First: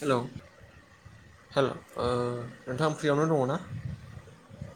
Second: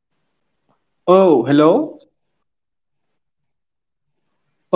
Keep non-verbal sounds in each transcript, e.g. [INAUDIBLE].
Hello औ हेल' hello ओ नोंथाङा फ्रियावनो दङ ना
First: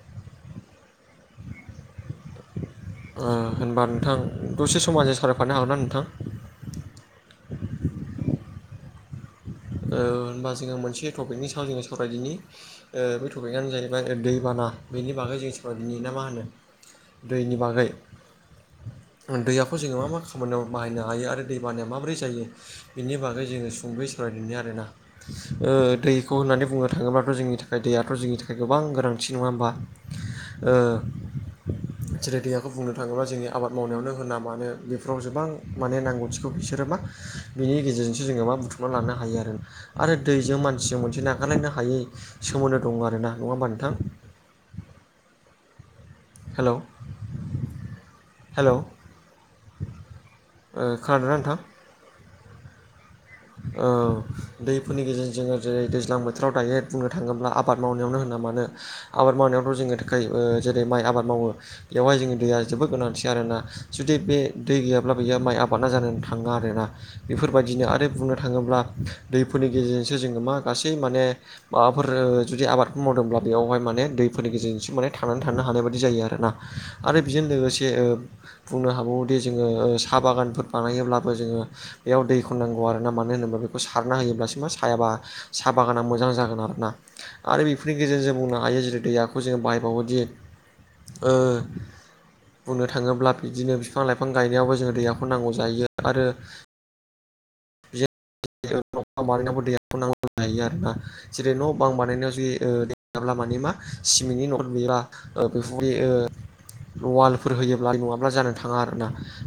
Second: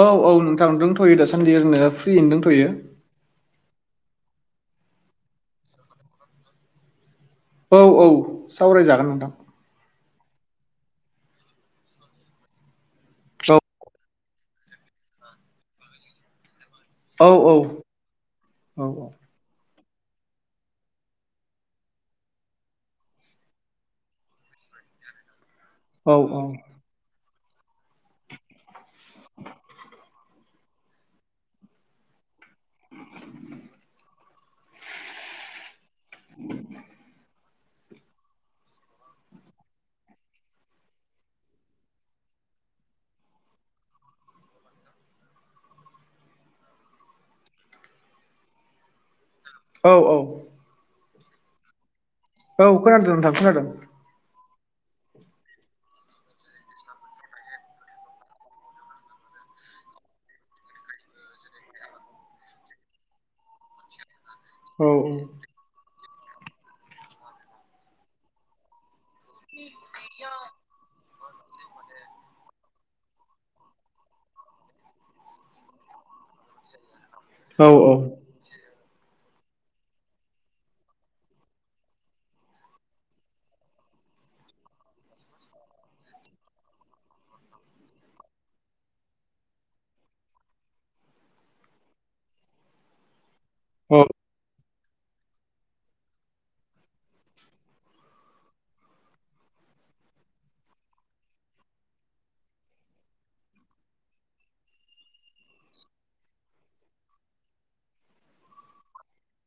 औ औ नोंथांदोंंथ'यो दासान्दि ओरैनो फ्रि दंथ'यो ओ होनबा नोंथां दसे सम आंजों सावरायफानो हागोन ना नोंथां औ औ सावरायजागोन नोंथां ओ होनबा जोङो मोनसे टपिकनि सायाव जोङो सावरायदिनि बे टपिकआनो जाहैबाय दैबाना बेनि बागै जों सोरबा दिन ना मा होनो औ दैनि औ बागै औ दैयाखौ जोङो मा मा खामानियाव बाहायनो हायो आरो दैबानाया माबोरै जायो बिनि बागै जोङो सुंदै सावरायदोनि आरोना ओ औ दैखौ होननानै बुंनो थाङोब्ला थ' जोंनि थाखाय दैयाथ' जोंनि थाखाय गोबां गोनांथि नङा होमबा ओ जेनाखियाव बेखौ बुंनो थाङोब्ला जोंनि आबाद मावनायावनो होना मानो बेफोराव गोबां माने नांगौथिखौ बिसोरो मा बिनि गेजेरजोंसो जोङो मा बुथुमना लानो हायो आरो आरो दैजों मानसिजों मोनसे नागारायनो हायै सोमोन्दो दं आरो ना नङा होमबा नोंथां हेल' हेल' औ औ ओ खोनादोना नोंथां औ खोनादो नोंथां खोनादों औ दैफोरनि गेजेरजों जोङो जेरै दैज्लां बोथोराव दायो बुंनो थाङोब्ला आबाद मावनायावनो होनना मानो आबाद मावनायावथ' जोङो थाखाय ओ जेरै माइ आबाद मावो। बेवहाय जोंनि दैया जोबोद गोनांथि आरोना जुदि बे दै औ गैयाब्ला बियो माइ आबादा जानानै थाङा आरोना बेफोरबायदिनो आरो बुंनो थाङोब्ला दैफोरनि गेजेरजोंसो जोङो मा गासै माने माबाफोर जुदि आबादफोर मावदोंब्ला बेयावहाय माने दैफोरनि गेजेरजोंसो माने थांनानै थानो हानाय बायदि जायो आरोना आरो बेजों औ लोगोसे ओ बुंनो हाबावोदि जोङो साहा बागानफोर बानायोब्लाबो जोङो बेयाव दैखौ नांगौ आरो आरोना मानो होनोबा बेखौ सारना होयोब्लासो मा साया साहा बागाना मोजां जागोन आरोना। आरो बेफोरनि गेजेरजों जों बुंनो हायो जेरै दैयाखौ जों बाहायबावोदि ओ बुंनो थाङोब्ला बिदिनो औ बिफां लाइफां गायनायावबो जों दैहाखौ नांगौ जायो आरो बि [UNINTELLIGIBLE] बानायनांगौ दै [UNINTELLIGIBLE] जेरै न' बां बानायनायाव जि ओ गैयाब्ला माने मा सिमेन्टनि न'फोर लुयोबा ओ बेफोरबायदि ओ वालफोर होयोब्ला नङाब्ला जानो थाङा आरोना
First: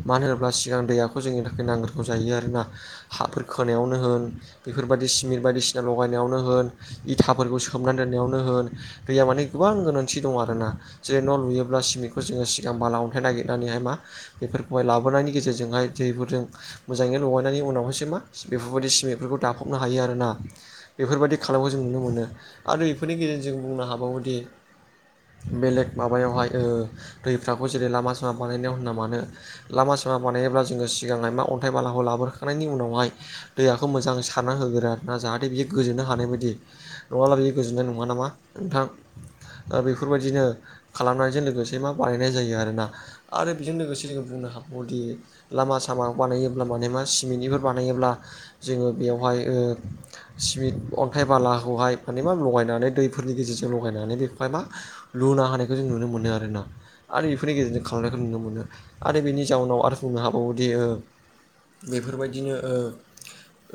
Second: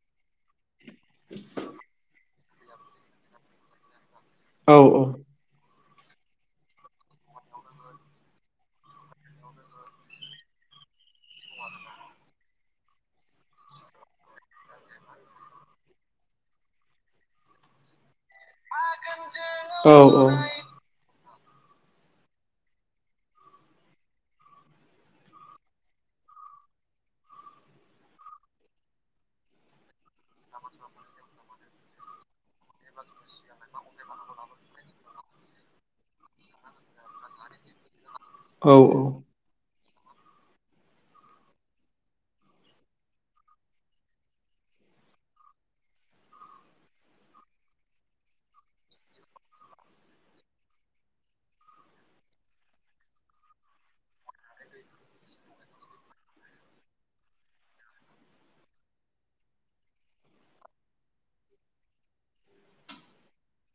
मानो होनोब्ला सिगां दैयाखौ जोंनि थाखाय नांग्रोगौ जायो आरोना हाफोर खोनायावनो होन औ बेफोरबायदि सिमिर बायदिसिना लगायनायावनो होन इथाफोरखौ सोमनानै दोननायावनो होन दैया माने गोबां गोनांथि दं आरोना जेरै न' लुयोब्ला सिमेन्टखौ जोङो सिगां बाला अन्थाइ नागिरनानैहाय मा बेफोरखौहाय लाबोनायनि गेजेरजोंहाय दैफोरजों मोजाङै लगायनायनै उनावहाय मा बेफोरबायदि सिमेन्टफोरखौ दाफबनो हायो औ आरोना बेफोरबायदि खालामनायखौ जों नुनो मोनो आरो बेफोरनि गेजेरजों जों बुंनो हाबावोदि बेलेग माबायावहाय ओ दैफ्रावखौ जेरै लामा सामा बानायनायाव होना मानो लामा सामा बानायोब्ला जोङो सिगां मा अन्थाइ बालाखौ लाबोखांनायनि उनाव बेहाय दैयाखौ मोजां सारना होगोरो आरोना जाहाथे बियो गोजोनो हानाय बायदि नवालागै गोजोननाय नङा नामा औ नोंथां? दा बेफोरबायदिनो खालामनायजों लोगोसे मा बानायनाय जायो आरोना। आरो बेजों लोगोसे जोङो बुंनो हाबावोदि लामा सामा बानायोब्ला मानाये मा सिमेन्टनिबो बानायोब्ला जोङो बेयावहाय ओ सिमेन्ट अन्थाइ बालाखौहाय माने मा लगायनानै दैफोरनि गेजेरजों लगायनानै बेखौहाय मा लुना हानायखौ जों नुनो मोनो आरोना आरो इफोरनि गेजेरजों खालामनायखौ नुनो मोनो आरो बेनि जाउनाव आरो बुंनो हाबावोदि ओ बेफोरबायदिनो ओ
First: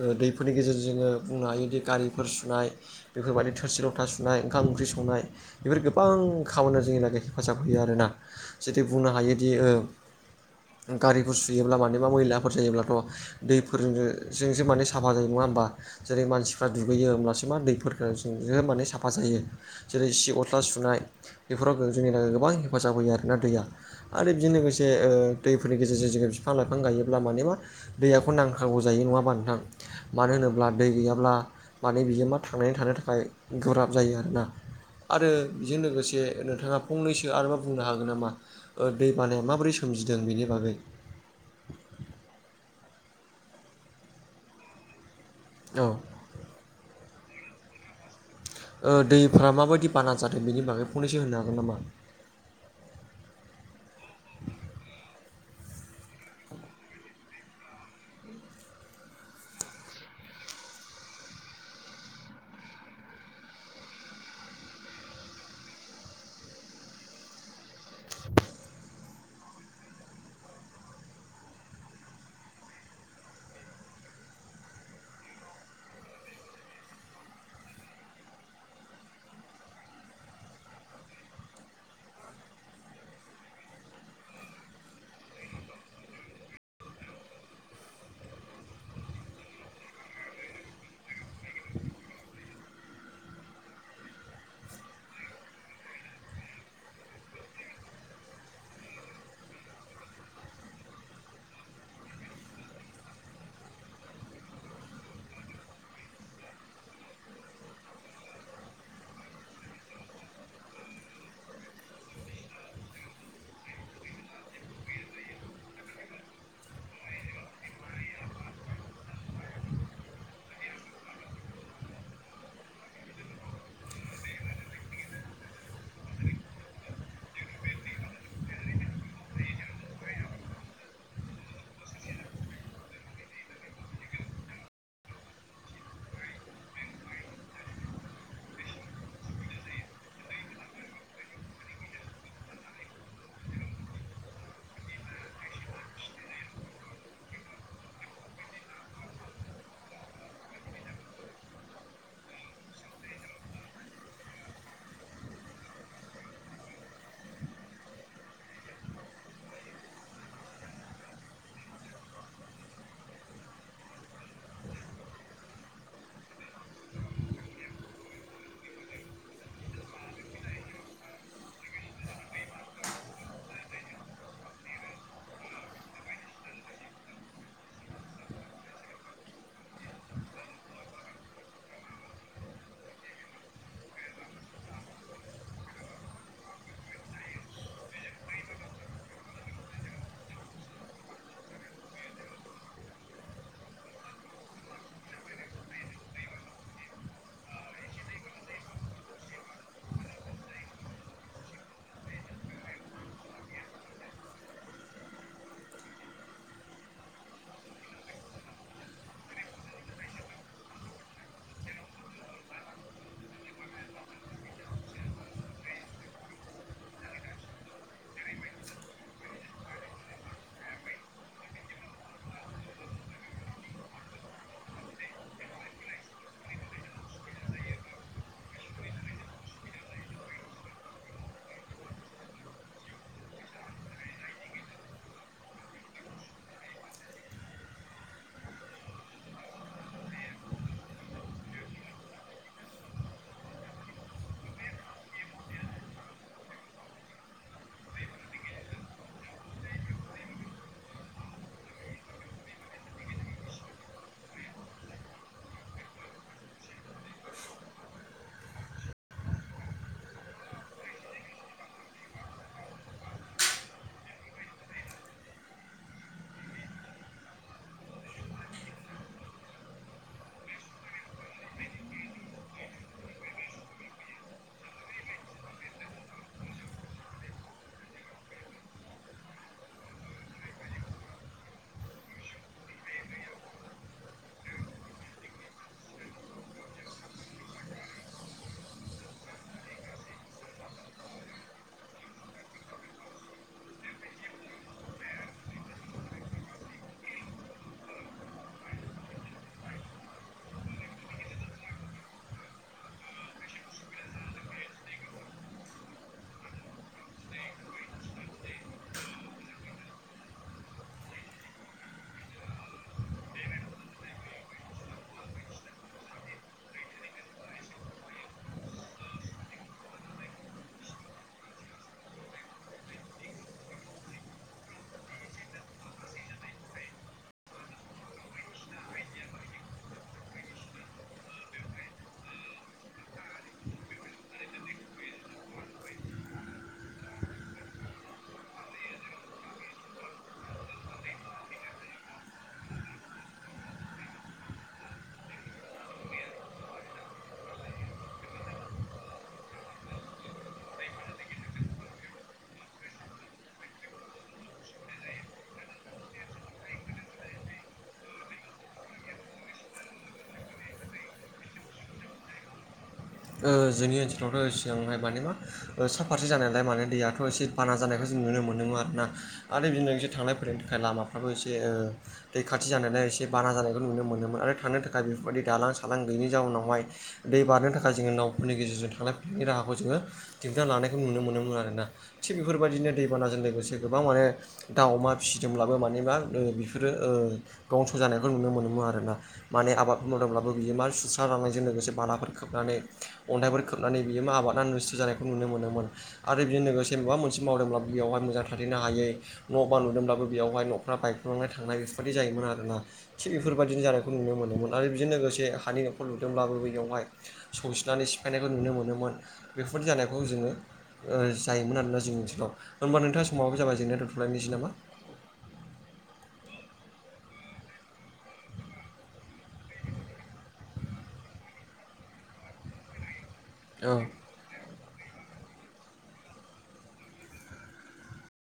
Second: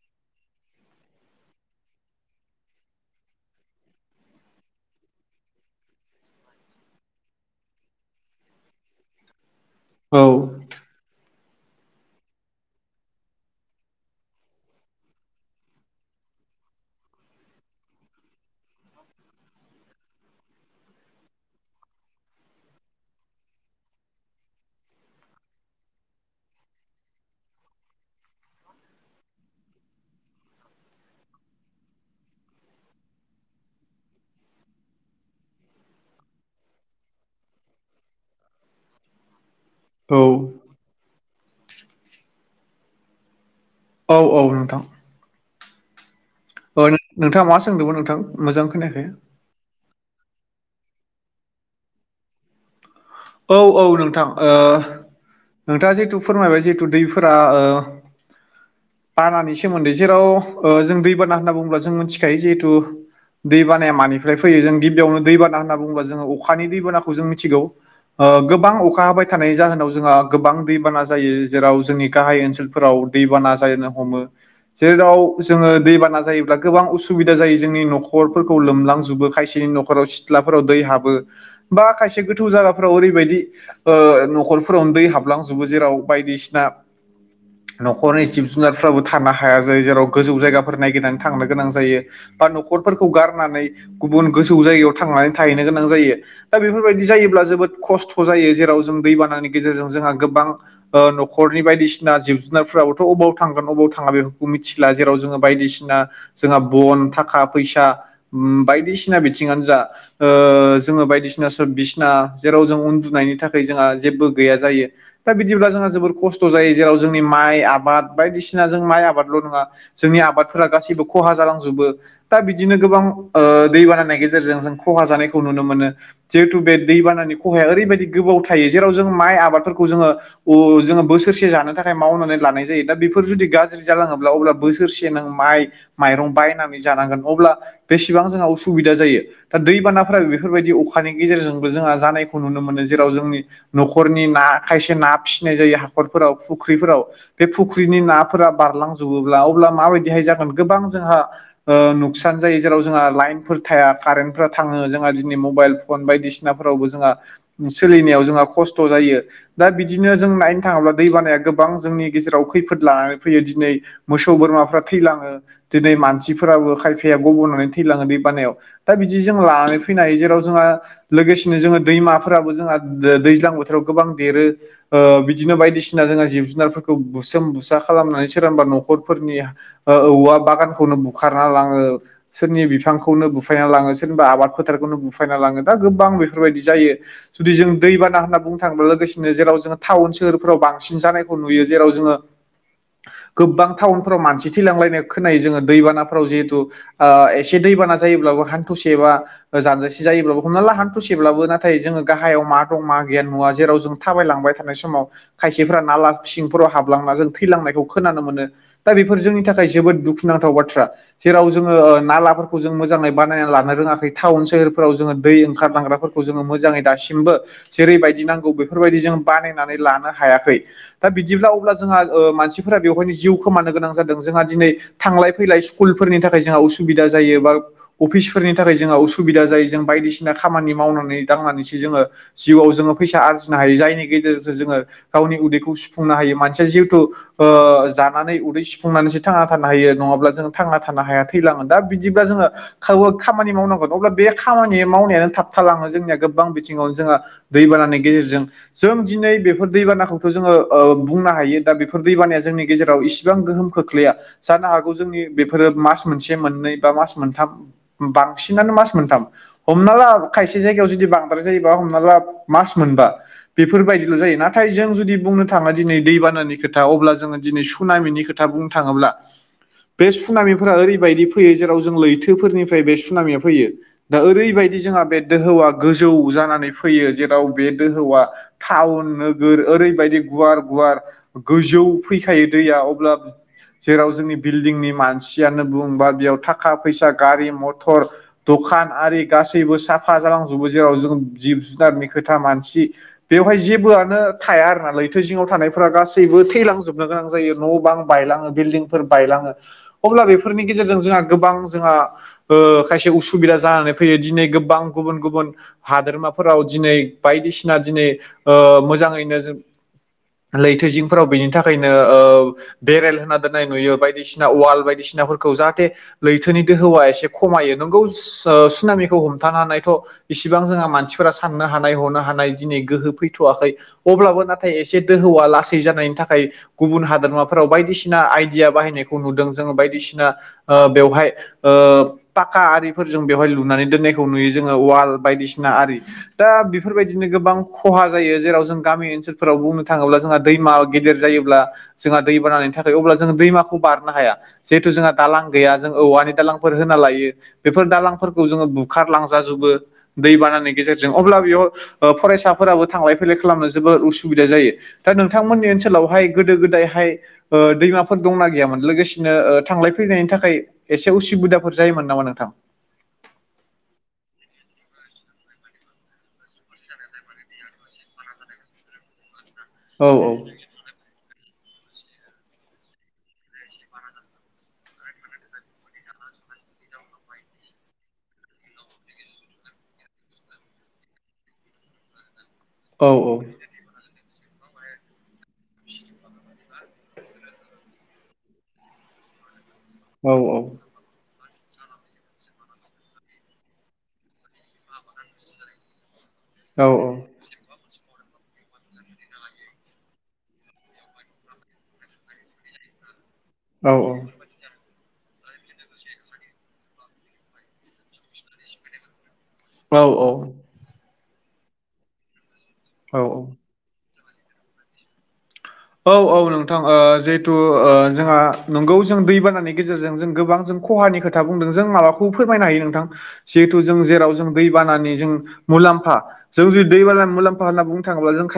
ओ दैफोरनि गेजेरजों जोङो बुंनो हायोदि गारिफोर सुनाय बेफोरबायदि थोरसि लथा सुनाय ओंखाम ओंख्रि संनाय। बेफोर गोबां खामानियाव जोंनि थाखाय हेफाजाब होयो आरोना जुदि बुंनो हायोदि ओ औ औ गारिफोर सुयोब्ला माने बा मैलाफोर जायोब्लाथ' दैफोरजोंसो जोंसो माने साफा जायो नङा ओमबा? जेरै मानसिफ्रा दुगैयो ओमब्लासो मा दैफोरखो जो बिदिनो माने साफा जायो। जेरै सि गस्ला सुनाय बेफोराव जोंनि थाखाय गोबां हेफाजाब होयो आरोना दैया। आरो बिजों लोगोसे ओ दैफोरनि गेजेरजों जोङो बिफां लाइफां गायोब्ला माने मा दैयाखौ नांखागौ जायो नङाबा ओमबा नोंथां मानो होनोब्ला दै गैयाब्ला माने बिजोंबा थांनानै थानो थाखाय गोब्राब जायो आरोना। आरो बेजों लोगोसे नोंथाङा फंनैसो आरो मा बुंनो हागोन नामा? ओ दै बानाया माबोरै सोमजिदों बेनि बागै औ औ नोंथां। औ। अ नो-नोंथाङा मा सोंदोंमोन नोंथां? मोजां ओ खोनायाखै दैफ्रा माबायदि बाना जादों बेनि बागै फनैसो होनो हागोन नामा? औ औ नोंथां ओ नोंथाङा जितु फोरमायबाय जिहेतु दैफोरा ओ बानानि सोमोन्दै जेराव ओ जों दैबाना होनना बुङोब्ला जों मिथिखायो जिहेथु दैबानाया मानिफ्राय फैयो जों गिबियावनो दैबाना होनना बुङोबा जोङो अखानि दैबानाखौ जों मिथिगौ। ओ गोबां अखा हाबाय थानाय जाहोनाव जोंहा गोबां दैबाना जायो जेराव जोंनि गाहाय ओनसोलफोराव दैबाना जानो हमो। जेराव जोङो दैबाना जायोब्ला गोबां उसुबिदा जायो जोंनि न'खरफोरखौ लोमलांजोबो खायसेनि न'ख र सिथ्लाफोराव दै हाबो बा खायसे गोथौ जागा फोराव ओरैबायदि ओ न'खरफोरावनो दै हाबलांजोबो जेराव बायदिसिना न'खरनि जिब- जुनारफ्राबो थानो हाया जायो जेराव गोजौ जायगाफोर नायगिरनानै थांनो गोनां जायो। बा न'खरफोरखौ गारनानै गुबुन गोजौ जायगायाव थांनानै थाहैनो गोनां जायो। दा बेफोर बायदि जायोब्ला जोबोद खस्थ' जायो जेराव जों दैबाननि गेजेरजों जोंहा गोबां ओ न'खरनि बायदिसिना जिब-जुनारफोराबोथ' अबाव थांगोन अबाव थाङा बेफोरखौ मिथि ला जेराव जोङो बायदिसिना जोंहा बन, थाखा- फैसा उम बायदिसिना बिथिङानो जा ओ जोङो बायदिसिना सो बिसना जेराव जों उन्दुनायनि थाखाय जोंहा जेबो गैया जायो। दा बिदिब्ला जोंहा जोबोर खस्थ' जायो जेराव जोंनि माइ आबाद बायदिसिना जों माइ आबादल' नोङा जोंनि आबादफोरा गासैबो खहा जालांजोबो। दा बिदिनो गोबां ओ दै बाननाय गेजेरजों जों खहा जानायखौ नुनो मोनो। जिहेतु बे दैबानानि खहाया ओरैबायदि गोबाव थायो जेराव जों माइ आबादफोरखौ जोङो अ जोङो बोसोरसे जानो थाखाय मावनानै लानाय जायो दा बेफोर जुदि गाज्रि जालाङोब्ला अब्ला बोसोर सोरसे नों माइ माइरं बायनानै जानांगोन अब्ला बेसेबां जोंहा उसुबिदा जायो दा दैबानाफोराबो बेफोर बायदि अखानि गेजेरजोंबो जोंहा जानायखौ खौ नुनो मोनो जेराव जोंनि न'खरनि ना खायसे ना फिसिनाय जायो हाखरफोराव फुख्रिफोराव बे फुख्रिनि नाफोरा बारलांजोबोब्ला अब्ला माबायदिहाय जागोन गोबां जोंहा ओ नुकसान जायो जेराव जोंहा लाइनफोर थाया कारेन्टफ्रा थाङो जोंहा दिनै मबाइल फन बायदिसिनाफोरावबो जोंहा सोलिनायाव जोंहा खस्थ' जायो। दा बिदिनो जों नायनो थाङोब्ला दै बानाया गोबां जोंनि गेजेराव खैफोद लानानै फैयो दिनै मोसौ बोरमाफ्रा थैलाङो दिनै मानसिफोराबो खायफाया गब'नानै थैलाङो दै बानायाव दा बिदि जों लानानै फैनो हायो जेराव जोंहा लोगोसेनो जोङो दैमाफोराबो जोंहा दो-दैज्लां बोथोराव गोबां देरो। ओ बिदिनो बायदिसिना जोंहा जिब-जुनारफोरखौ बुसोम-बुसा खालामनानै सोराबा न'खरफोरनि ओ औवा बागानखौनो बुखारना लाङो। सोरनि बिफांखौनो बुफायना लाङो सोरनिबा आबाद फोथारखौनो बुफायना लाङो दा गोबां बेफोर बायदि जायो। जुदि जों दैबाना होनना बुंनो थाङोब्ला लोगोसेनो जेराव जोङो टाउन सोहोरफोराव बांसिन जानायखौ नुयो जेराव जोङो [INAUDIBLE] गोबां टाउनफोराव मानसि थैलांलायनाय खोनायो जोङो दैबानाफोराव जिहेतु ओ एसे दैबाना जायोब्लाबो हान्थुसेबा जानजिसे जायोब्लाबो हमना ला हान्थुसेब्लाबो ना नाथाय जोङो गाहायाव मा दं मा गियान नुवा जेराव जों थाबायलांबाय थानाय समाव खायसेफोरा नाला सिंफोराव हाबलांना जों थैलांनायखौ खोनानो मोनो। दा बेफोर जोंनि थाखाय जोबोद दुखुनांथाव बाथ्रा। जेराव जोङो ओ नालाफोरखौ जों मोजाङै बानायनानै लानो रोङाखै टाउन सहोरफोराव जोङो दै ओंखार लांग्रा फोरखौ जोङो मोजाङै दासिमबो जेरैबायदि नांगौ बेफोर बायदि जों बानायनानै लानो हायाखै। दा बिदिब्ला अब्ला जोंहा ओ मानसिफोरा बेवहायनो जिउ खोमानो गोनां जादों जोंहा दिनै थांलाय फैलाय स्कुलफोरनि थाखाय जोंहा उसुबिदा जायो बा अफिसफोरनि थाखाय जोंहा उसुबिदा जायो जों बायदिसिना खामानि मावनानै दांनानैसो जोङो जिउआव जोङो फैसा आरजिनो हायो जायनि गेजेरजों जोङो गावनि उदैखौ सुफुंनो हायो मानसिया जिहेथु ओ जानानै उदै सुफुंनानैसो थांना थानो हायो नङाब्ला जों थांना थानो हाया थैलाङोन दा बिदिब्ला जोङो खामानि मावनांगौ अब्ला बे खामानि मावनायानो थाबथालाङो जोंनिया गोबां बिथिङावनो जोंहा दैबानानि गेजेरजों जों दिनै बेफोर दैबानाखौथ' जोङो बुंनो हायो दा बेफोर दैबानाया जोंनि गेजेराव इसे बेसेबां गोहोम खोख्लैया जानो हागौ जोंनि बेफोरो मास मोनसे मोननै बा मास मोनथाम बांसिनानो मास मोनथाम हमना ला खायसे जायगायाव जुदि बांद्राय जायोबा हमना ला मास मोनबा बेफोरबायदिल' जायो नाथाय जों जुदि बुंनो थाङा दिनै दैबानानि खोथा अब्ला जोङो दिनै सुनामिनि खोथा खोथा बुंनो थाङोब्ला बे सुनामिफोरा ओरैबायदि फैयो जेराव जों लैथोफोरनिफ्राय बे सुनामिया फैयो दा ओरैबायदि जोंहा बे दोहौआ गोजौ जानानै फैयो जेराव बे दोहौआ टाउन नोगोर ओरैबायदि गुवार गुवार गोजौ फैखायो दैया अब्ला जेराव जोंनि बिल्डिंनि मानसियानो बुं बा बेयाव थाखा फैसा गारि मथर दखान आरि गासैबो साफा जालांजोबो जेराव जों जिब जुनारनि खोथा मानसि बेवहाय जेबोआनो थाया आरो नालै थैजङाव थानायफोरा गासैबो थैलांजोबनो गोनां जायो न' बां बायलाङो बिल्डंफोर बायलाङो अब्ला बेफोरनि गेजेरजों जोंहा गोबां जोंहा ओ खायसे उसुबिदा जानानै फैयो दिनै गोबां गुबुन गुबुन गुबुन हादोरमाफोराव दिनै बायदिसिना दिनै ओ मोजाङैनो जों लैथोजिंफोराव बेनि थाखायनो ओ बेरेल होना दोननाय नुयो बायदिसिना वाल बायदिसिनाफोरखौ जाहाथे लैथोनि दोहौया एसे खमायो नंगौ सुनामिखौ हमथानो हानायथ' इसिबां जोंहा मानसिफोरा साननो हानाय हनो हानाय दिनै गोहो फैथ'वाखै अब्लाबो नाथाय एसे दोहौआ लासै जानायनि थाखाय गुबुन हादोरमाफोराव बायदिसिना आइदिया बाहायनायखौ नुदों जोङो बायदिसिना ओ बेवहाय ओ फाखा आरिफोरजों बेवहाय लुनानै दोननायखौ नुयो जोङो वाल बिसना आरि दा बेफोरबायदिनो गोबां खहा जायो जेराव जों गामि ओनसोलफोराव बुंनो थाङोब्ला जोंहा दैमा गेदेर जायोब्ला जोंहा दै बाननि थाखाय अब्ला जों दैमाखौ बारनो हाया जिहेथु जोंहा दालां गैया जों औवानि दालांफोर होना लायो बेफोर दालांफोरखौ जोङो बुखारलांजाजोबो दै बानानि गेजेरजों अब्ला बेयाव ओ फरायसाफोराबो थांलाय फैलाय खालामनो जोबोर उसुबिदा जायो दा नोंथांमोननि ओनसोलावहाय गोदो गोदायहाय ओ दैमाफोर दंना गैयामोन लोगोसेनो थांलाय फैलायनायनि थाखाय एसे उसुबिदाफोर जायोमोन नामा नोंथां? ओ जोंनि ओनसोलावथ' सिगांहाय माने मा सा फारसे जानायालाय माने दैयाथ' एसे बाना जानायखौ जों नुनो मोनदोंमोन आर ना आरो बिदिनो औ ए थांलाय फैलायनि थाखाय लामाफ्राबो एसे ओ दै खाथि जानायाय एसे बारा जानायखौ नुनो मोनोमोन आरो थांनो थाखाय बेफोरबायदि दालां सालां गैयै जाउनावहाय दै बारनो थाखाय जोङो नावफोरनि गेजेरजों थांलाय फैलायनि राहाखौ जोङो दिनथिना लानायखौ नुनो मोनोमोन आरोना थिग बेफोरबायदिनो औ दैबानाजों लोगोसे गोबां माने दाउ अमा फिसिदोंब्लाबो माने बा बेफोरो दंस' जानायखौ नुनो मोनोमो आरोना माने आबादफोर औ मावदोंब्लाबो बियो मा सुस्रा लांनायजों लोगोसे बालाफोरखौ खोबनानै अनथाइफोर खोबनानै बियो आबादा नुस्थ' जानायखौ नुनो मोनोमोन आरो बेजों औ लोगोसे माबा औ मोनसे मावदोंब्ला बेयावहाय मोजां थाथैनो हायो न' बां लुदोंब्लाबो बेयावहाय न'फ्रा बायग्रबनानै थांनाय बेफोरबायदि जायोमोन आरोना थिग बेफोरबायदिनो औ जानायखौ नुनो मोनोमोन आरो बेजों लोगोसे हानि न'खर लुदोंब्लाबो बेयावहाय सौसिनानै सिफायनायखौ नुनो मोनोमोन बेफोरबायदि जानायखौ जोङो ओ जायोमोन आरोना जोंनि ओनसोलाव होनबा औ नोंथां समाबो जाबाय जेंना दोनथ'लायनायसै नामा औ औ नोंथां ओ जिहेथु जोंहा नंगौ जों दैबानानि गेजेरजों जों गोबां जों खहानि खोथा बुंदों जों माबाखौ फोरमायनो हायो नोंथां जिहेथ जों औ जेराव जों दै बानानि जों मुलाम्फा जों जु दैबानानि मुलाम्फा होननानै बुंनो थाङोब्ला जों